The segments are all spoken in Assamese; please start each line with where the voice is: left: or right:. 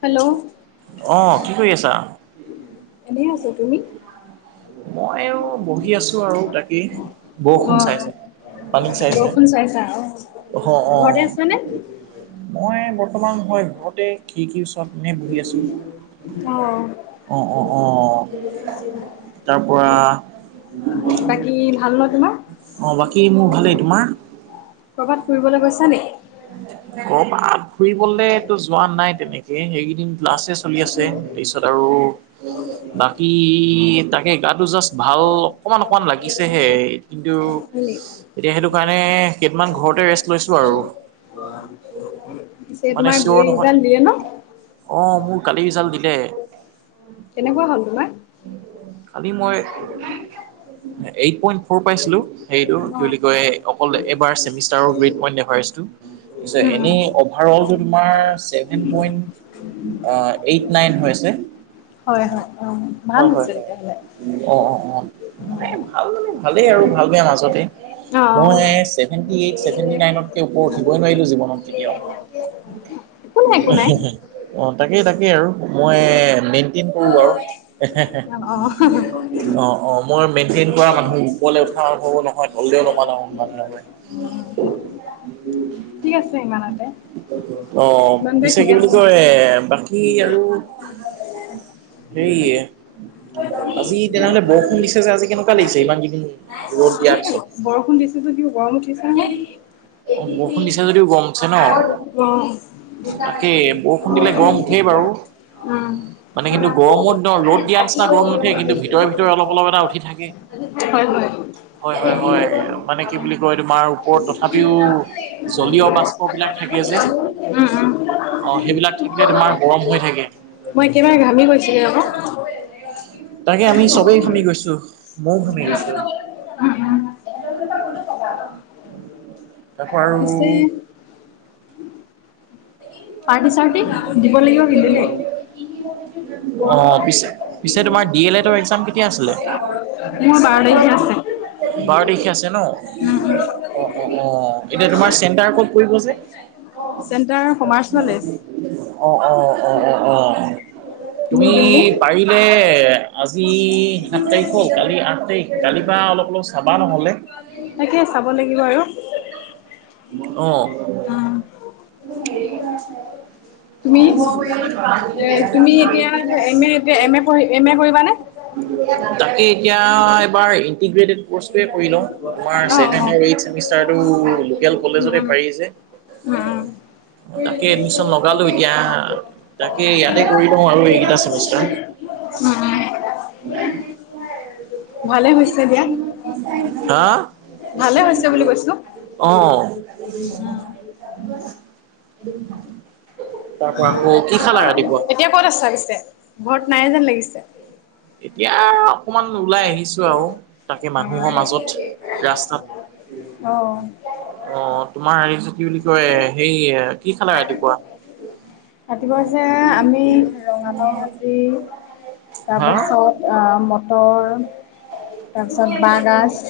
left: হেল্ল'
right: অ কি কৰি আছা?
left: এনে আছো তুমি
right: মই আৰু বহি আছো আৰু তাকে বৰষুণ চাইছোই
left: গখোন চাইছ
right: হয় অ মই বৰ্তমান হয় ঘৰতে কি কি তনে বহি আছো
left: অ
right: অ অ অ তাৰ পৰা
left: বাকী ভাল ন তোমাৰ
right: অ বাকী মোৰ ভালেই তোমাৰ
left: ক'ৰবাত ফুৰিবলৈ গৈছা নেকি
right: অ পাত ফুৰিবলেতো যোৱা নাই তেনেকে সেইকেইদিন গ্লাছে চলি আছে তাৰপিছত আৰু বাকী তাকে গাটো জাষ্ট ভাল অকমান অকমান লাগিছেহে কিন্তু
left: হয় নেকি
right: এতিয়া সেইটো কাৰণে কেইটান ঘৰতে লৈছো আৰু
left: পিছে
right: মানে
left: তোমাৰ
right: চিয়ৰ
left: বিয়
right: নহয়
left: সডাল বিয়ে ন
right: অ মোৰ কালি জাল দিলে
left: তেনেকুৱা হ'ল তোমাৰ
right: আমি মই প ফ পাইছিলো হ
left: অ
right: কি বুলি ক অকলবাৰ [inaudible]
left: উম উম
right: অ এইট নাইন আ হৈছে
left: হয় হয় অ ভাল আছ এতিয়াহলে
right: অ অ অ মানে ভাল মানে ভালেই আৰু ভাল বে মাজতে
left: অ অ
right: [unintelligible] নাইনতকে ওপৰত উঠিবই নোৱাৰিলো জীৱনত কেতিয়াও
left: একো নাই একো নাই
right: অ তাকেই তাকেই আৰু মই মেইনটেইন কৰো আৰু
left: অ অ
right: অ অ মই মেইনটেইন কৰা মানুহ ওপৰ উঠা হব নহয় দললেও [unintelligible]
left: উম ইমানতে
right: অ',
left: ইমানটোৱে
right: পিছে
left: ঠিক
right: কি
left: আছে
right: বুলি কয় বাকী আৰু হেৰি আজি তেনেহলে বৰষুণ দিছে যে আজি কেনেকুৱা লাগিছে ইমান কেইদিন ৰ'দ দিয়াৰ পিছত
left: [unintelligible] গৰম উঠিছে
right: বৰষুণ দিছে যদিও গৰম উঠছে ন তাকেই বৰষুণ দিলে গৰম
left: ন
right: উঠেই বাৰু
left: [unintelligible] [unintelligible]
right: মানে কিন্তু গৰমত ন ৰ'দ দিয়া নিচিনা গৰম কিন্তু ভিতৰে ভিতৰে অলপ অলপ এটা উঠি থাকে।
left: হয় হয়।
right: হয় হয় হয় মানে কি বুলি কয়। তাৰ ওপৰত তথাপিও জ্বলীয় বাষ্প বিলাগ থাকে যে
left: উম, উম,
right: অ সেইবিলাক থাকিলে তোমাৰ গৰম হৈ থাকে।
left: মই একেবাৰে ঘামি গৈছিলো আকৌ
right: তাকে আমি চবেই ঘামি গৈছো ময়ো ঘামি গৈছো। তাৰপৰা আৰু
left: পিছে পাৰ্টি চাৰ্টি দিব লাগিব কিন্তু দে [inaudible]
right: অ পিছে পিছে তোমাৰ ডি এল এডৰ এক্জাম কেতিয়া
left: মোৰ বাৰ তাৰিখে আছে।
right: বাৰতাৰিখে আছে ন অ অ অ এতিয়া তোমাৰ চেণ্টাৰ কত পৰিব যে
left: চল্লিছ
right: অ অ অ অ অ অ
left: নিউ
right: তুমি
left: বিল্ডিং
right: পাৰিলে। আজি সাত তাৰিখ হ'ল কালি আঠ তাৰিখ কালিৰ পৰা অলপ অলপ চাবা নহ'লে
left: তাকে [unintelligible]
right: অ'
left: তুমি এ তুমি এতিয়া এম এ এতিয়া এম এ পঢ়ি এম এ কৰিবানে?
right: [unintelligible] তাকে এতিয়া এবাৰ ইণ্টিগ্ৰেটেড
left: অ', অ',
right: [unintelligible] এই ছেমিষ্টাৰটো
left: উম, উম,
right: কলেজতে পাৰি‌ যে
left: উম, উম,
right: তাকে এডমিচন লগালো এতিয়া তাকে ইয়াতে কৰি লওঁ আৰু এইকেইটা চেমিষ্টাৰ
left: উম ভালে হৈছে দিয়া
right: হা
left: ভালে হৈছে বুলি কৈছো।
right: অ', তাৰ পৰা আকৌ কি খালা ৰাতিপুৱা?
left: এতিয়া কত আছা পিছে ঘৰত নাই যেন লাগিছে।
right: এতিয়া অকমান ওলাই আহিছো আৰু তাকে মা
left: অ',
right: অ', তোমাৰ হেৰি কি বুলি কয় সেই
left: ৰাতিপুৱা হৈছে আমি ৰঙালাও ভাজি [unintelligible]
right: হা
left: তাৰপাছত মটৰ তাৰপিছত বাঁহগাজ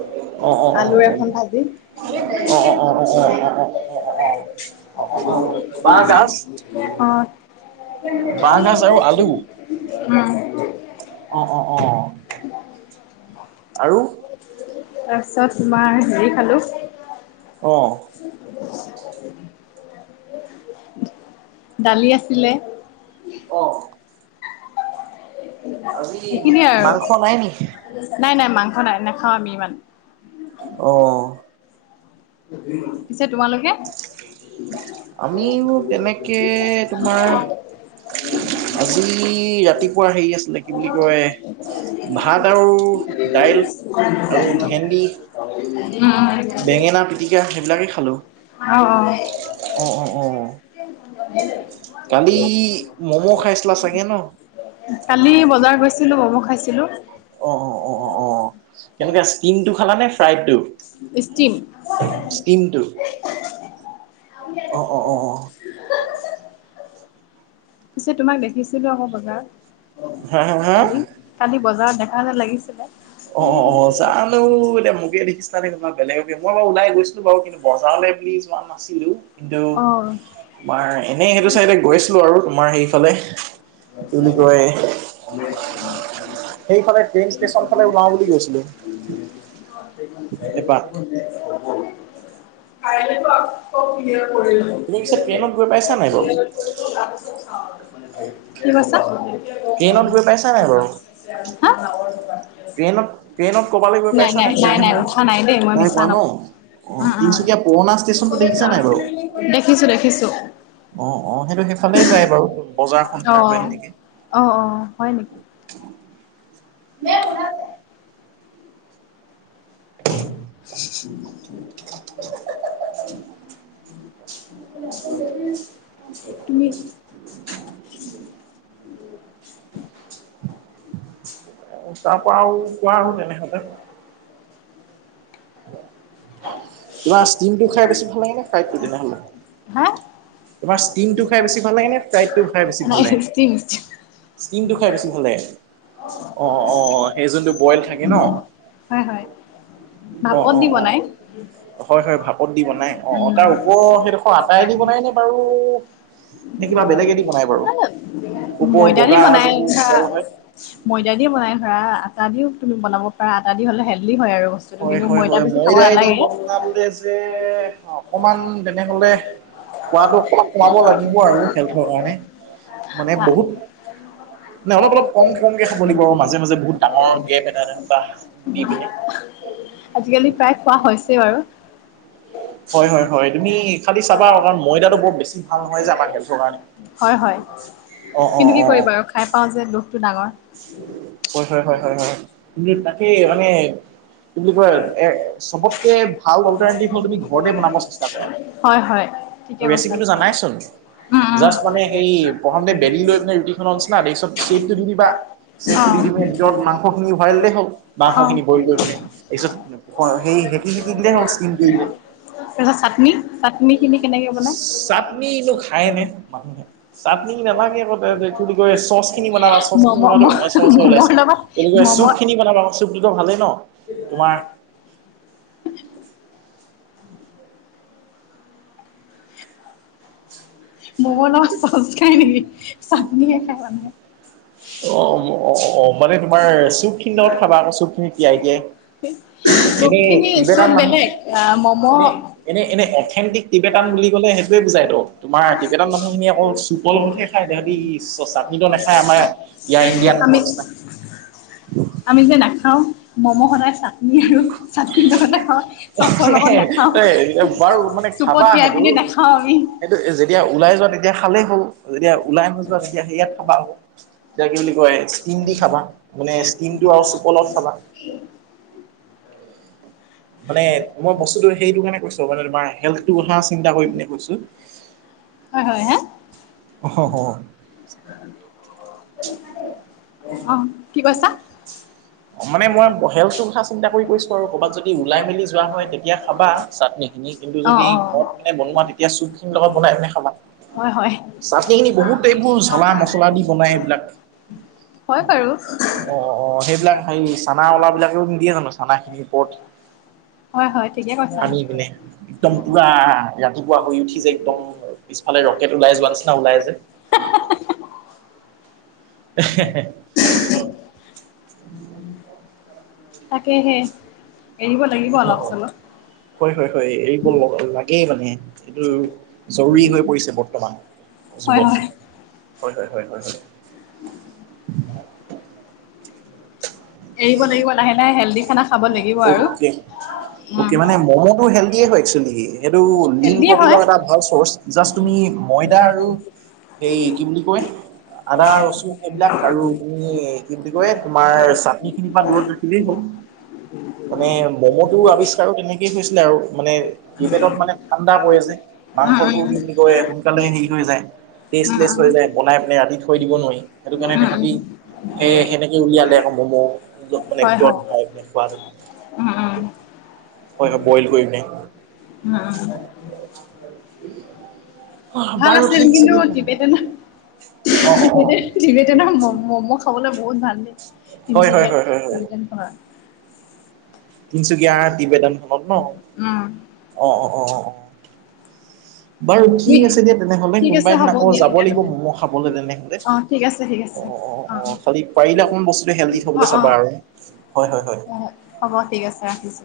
right: অ',
left: আলুৰ এখন
right: অ,
left: ভাজি
right: অ, অ, অ, অ',
left: অ', অ, অ',
right: বাঁহগাজ আৰু আলু
left: [unintelligible]
right: অ অ অ আৰু
left: তাৰপিছত তোমাৰ হেৰি খালোঁ
right: অ',
left: দালি আছিলে।
right: অ', আজি
left: সেইখিনিয়ে আৰু
right: মাংস নাই নি?
left: নাই নাই মাংস নাই নাখাও আমি ইমান
right: অ',
left: পিছে তোমালোকে
right: আমিও তেনেকে তোমাৰ আজি ৰাতিপুৱা হেৰি আছিলে কি বুলি
left: উম।
right: কয় ভাত আৰু দাইল
left: [inaudible]
right: আৰু ভেন্দি,
left: [inaudible]
right: গতিকে সেইবিলাকেই খালোঁ। অঁ', অঁ', অঁ। কালি ম'ম' খাইছিলা চাগে ন।
left: কালি বজাৰ গৈছিলো, মমু খাইছিলো।
right: অ', অ', অ', অ', অ কেনেকে ষ্টিম টো খালা নে, ফ্ৰাইড টো।
left: ষ্টিম।
right: অ', অ', অ', অ।
left: পিছে তোমাক দেখিছিলো আকৌ বজাৰত।
right: হা, হা, হা?
left: কালি কালি বজাৰত দেখা যেন লাগিছিলে।
right: অ', অ', অ জানো এতিয়া মোকে দেখিছিল তো বেলেগক মই বাৰ লাই গৈছিলো বাৰু কিন্তু বজাৰলৈ বুলি যোৱা নাছিলো। কিন্তু
left: অ
right: তোমাৰ এনেই সেইটো চাইডে গৈছিলো আৰু তোমাৰ সেইফালে। কি বুলি কয়
left: [inaudible]
right: সেইখনে ট্ৰেইন ষ্টেচন ফে ওলাও বুলি গৈছিলো। এপাক
left: [inaudible] [inaudible]
right: তুমি পিছে ট্ৰেইনত গৈ পাইছা নাই বাৰু
left: কি কৈছ
right: ট্ৰেইনত গৈ পাইছা নাই বাৰু
left: হা?
right: ট্ৰেইনত, ট্ৰেইনত ক'বালৈ গৈ
left: নাই
right: পাইছ
left: নাই
right: নে
left: নাই
right: ট্ৰেইন
left: নাই
right: গৈ
left: উঠা দেই মই
right: নাই
left: মিছা
right: পোৱা ন।
left: নকওঁ
right: অ, তিনচুকীয়া পুৰণা ষ্টেচনতো দেখিছা নাই বাৰু।
left: দেখিছো দেখিছো
right: অ', অ', সেইটো সেইফালে যায় বাৰু বজাৰখন। পাৰ
left: অ',
right: হৈ
left: অ',
right: সেনেকে
left: অ হয় নেকি?
right: [inaudible]
left: [inaudible] তুমি? [inaudible]
right: তাৰ পৰা আৰু কোৱা আৰু তেনেহলে। তোমাৰ ষ্টিমটো খাই বেছি ভাল লাগে নে, ফ্ৰাইডটো তেনেহলে।
left: হা
right: তোমাৰ ষ্টিমটো খাই বেছি ভাল লাগে নে, ফ্ৰাইডটো খাই বেছি
left: নাই
right: ভাল
left: ষ্টিম
right: লাগে।
left: ষ্টিম
right: ষ্টিমটো খাই বেছি ভাল লাগে। অ', অ', সেই যোনটো বইল থাকে ন।
left: হয় হয়
right: অ',
left: ভাপত দি
right: অ', অ',
left: বনাই।
right: হয়, হয় ভাপত দি বনাই অ, তাৰ ওপ সেইডোখৰ আটাই দি বনাই নে বাৰু। নে কিবা বেলেগে দি বনাই বাৰু? ওপৰৰ
left: ময়দাদী
right: বগা
left: বনাই
right: যোনটো চেল হয়।
left: ময়দা বনাই ধৰা আটা দিও তুমি বনাব পাৰা আটা দি হ'লে হেল্ডি হয় আৰু বস্তুটো কিন্তু মই এ বেছি
right: এৰাই দি
left: নালাগে
right: বননাবোৰে যে অকমান তেনেহলে খোৱাটো অকমান কমাব লাগিব আৰু হেল্থৰ কাৰণে মানে বহুত
left: [inaudible] [inaudible]
right: নাই অলপ অলপ কম কমকে খাব লাগিব আৰু মাজে মাজে বহুত ডাঙৰ গেপ এটা বা দি পিনে
left: আজিকালি প্ৰায় খোৱা হৈছেই বাৰু।
right: হয় হয় হয় তুমি খালি চাবা আৰু কাৰণ ময়দাটো বৰ বেছি ভাল নহয় যে আমাৰ হেল্থৰ কাৰণে
left: হয়, হয়।
right: অ অ
left: কিন্তু কি
right: অ অ
left: কৰিবা আৰু খাই পাওঁ যে দুখ।
right: হয়, হয়, হয়, হয়, হয় তুমি তাকে মানে কি বুলি কয় এ চবতকে ভাল অল্টাৰনেটিভ হল তুমি ঘৰতে বনাব চেষ্টা কৰা
left: হয় হয় ঠিকে
right: আৰু
left: কৈছা
right: ৰেচিপিটো জানাই। শন।
left: উম উম
right: জাষ্ট মানে সেই প্ৰথমতে বেলি লৈ ৰুটিখনৰ নিচিনা [inaudible] দি দিবা। চ তুলি দি পিনে ভিতৰত মাংস খিনি ভৰাই ললে হ'ল
left: অ অ
right: মাংস খিনি বইল কৰি পিনে তপিছত সেই হেঁতি, হেঁতি দিলে হওক স্কিনকৰিলে।
left: তাৰ পিছত চাটনি চাটনি খিনি কেনেকে
right: চাটনিটো
left: বনাই
right: নাগে আ কয় চচ খিনি বনাবা চচ
left: মম ম
right: চৰ্চা
left: মমৰ
right: ওলাইছে
left: লগত
right: তেনেকে
left: মম
right: চুপ খিনি বনাবা চুপটোতো ভালেই ন তোমাৰ
left: উ ম, বনোৱা চচ খাই নেকি চাটনিহে খাই মানুহে
right: অ-অ মানে তোমাৰ চুপ খিনি লগত খাবা আকৌ চুপ খিনি তিয়াই দিয়ে।
left: চব
right: এনে
left: খিনি
right: কিবেটাম
left: চব
right: মানে
left: বেলেগ মম'
right: এনে-এনে-এনে অথেণ্টিক টিবেটান বুলি ক'লে সেইটয়ে বুজাই তো তোমাৰ ক, কেইটান মানুহখিনি অকলৌ চুপৰ লগহে খাই তিহঁতি চাটনিতটো নেখায় আমাৰ ইয়াৰ ইণ্ডিয়ান [inaudible] [inaudible]
left: আমি [inaudible] আমি যে নাখাওঁ ম-ম' সদায় চাটনি আৰু চাটনিৰ লগত নাখাওঁ চচৰ লগত নাখাওঁ।
right: এ বাৰু মানে
left: চুপত
right: খাবা
left: তিয়াই পিনি নাখাওঁ আমি
right: সেইটো-সেইটো যেতিয়া ওলাই যোৱা তেতিয়া ভালেই হ'ল যেতিয়া ওলাই নযোৱা তেতিয়া স ইয়াত থাবা হ'ল তেতিয়া কি বুলি কয়। ষ্টিম দি খাবা মানে ষ্টিমটো আৰু চুপলত খাবা
left: [inaudible]
right: মানে মই বস্তুটো সেইটো কাৰণে কৈছো মানে তোমাৰ হেলটো হ চিন্তা কৰিম নে কৈছো।
left: হয় হয় হা
right: হ-হ
left: [unintelligible]
right: ন [inaudible] মানে মই বহেওচুৰ কথা চিন্তা কৰিছো, আৰু কৰ'বাত যদি ওলাই মেলি যোৱা হয় তেতিয়া খাবা চাটনি কিন্তু
left: অ
right: যদি
left: অ
right: ঘৰত মানে বনোৱা তেতিয়া চুপ খিনি লগত বনাই ম
left: হয়-হয়
right: [inaudible] অ-অ সেইবিলাক হে চানা ওলাবলাকেও নিদিয়ে জানো চানা খিনিৰ ওপৰত
left: হয় হয় ঠিকে কৈছা
right: সানি পিনে একদম পুৰা ৰাতিপুৱা শ উঠি যে একদম পিছফালে ৰকেট ওলাই যোৱা নিচিনাা ওলাই যে [inaudible]
left: তাকেহে
right: হয়-হয়-হয় এৰিব লাগেই মানে এইটো জৰুৰী হৈ পৰিছে। বৰ্তমান
left: হয় হয়
right: যুগত হয়-হয়-হয়-হয়-হয় [inaudible]
left: এৰিব লাগিব লাহে-লাহে হেল্ডি খানা খাব লাগিব আৰু
right: অ'কে মানে মমটো হেলিয়ে হয়েল সটো
left: হেল্ডিয়ে
right: প্ৰ এ
left: হয়
right: ভাল চচ জাত তুমি ময়দা আৰু এইে কি বুলি কয়। আদা ৰচুন এইবিলাক আৰু তুমি কি বুলি কয় তোমাৰ চাটি সিনিবা দূৰত ৰাখিলেই হ'ল মানে ম'ম'টোও আৱিষ্কাৰো তেনেকেই হৈছিলে আৰু মানে কি পেটত মানে ঠাণ্ডা পৰি যে মাংসবোৰ কি বুলি-বুলি কয় সোনকালে হে হৈ যায়। টেষ্টলেছ হৈ যায় বনাই পেলাই ৰাতি থৈ দিব নোৱাৰি সেইটো কাৰণে
left: উম উম
right: তহঁতি সেই সেনেকে উলিয়ালে আকৌ মোক
left: হয়-হয় উম-উম
right: হয় হয় বইল কৰি পিনে
left: [inaudible] ভাল
right: বাৰু
left: আছিল।
right: ঠিক
left: কিন্তু [unintelligible]
right: আছে অ অ অ
left: [unintelligible] তে ন ম-ম' খাবলৈ বহুত ভাল দ
right: হয় হয়
left: তিনচুকীয়া [unintelligible]
right: হয় হয় হয়
left: [unintelligible]
right: তিনচুকীয়া তিবদনখনত ন
left: উম
right: অ-অ-অ-অ বাৰু
left: তুমি
right: ঠিক আছে। দিয়া তেনেহলে,
left: ঠিক
right: কোনোবা
left: আছে
right: এদিন
left: হ'ব
right: আকৌ
left: দিয়া
right: যাব লাগিব
left: তেতিয়াহ'লে।
right: মম' খাবলৈ তেনেহলে
left: অ ঠিক আছে ঠিক আছে অ
right: অ-অ-অ খালি পাৰিলে অকমান বস্তুটো হেণ্ডি
left: অ
right: থবলৈ
left: অ
right: চাবা আৰু হয়, হয়, হয়।
left: হ'ব ঠিক আছে ৰাখিছো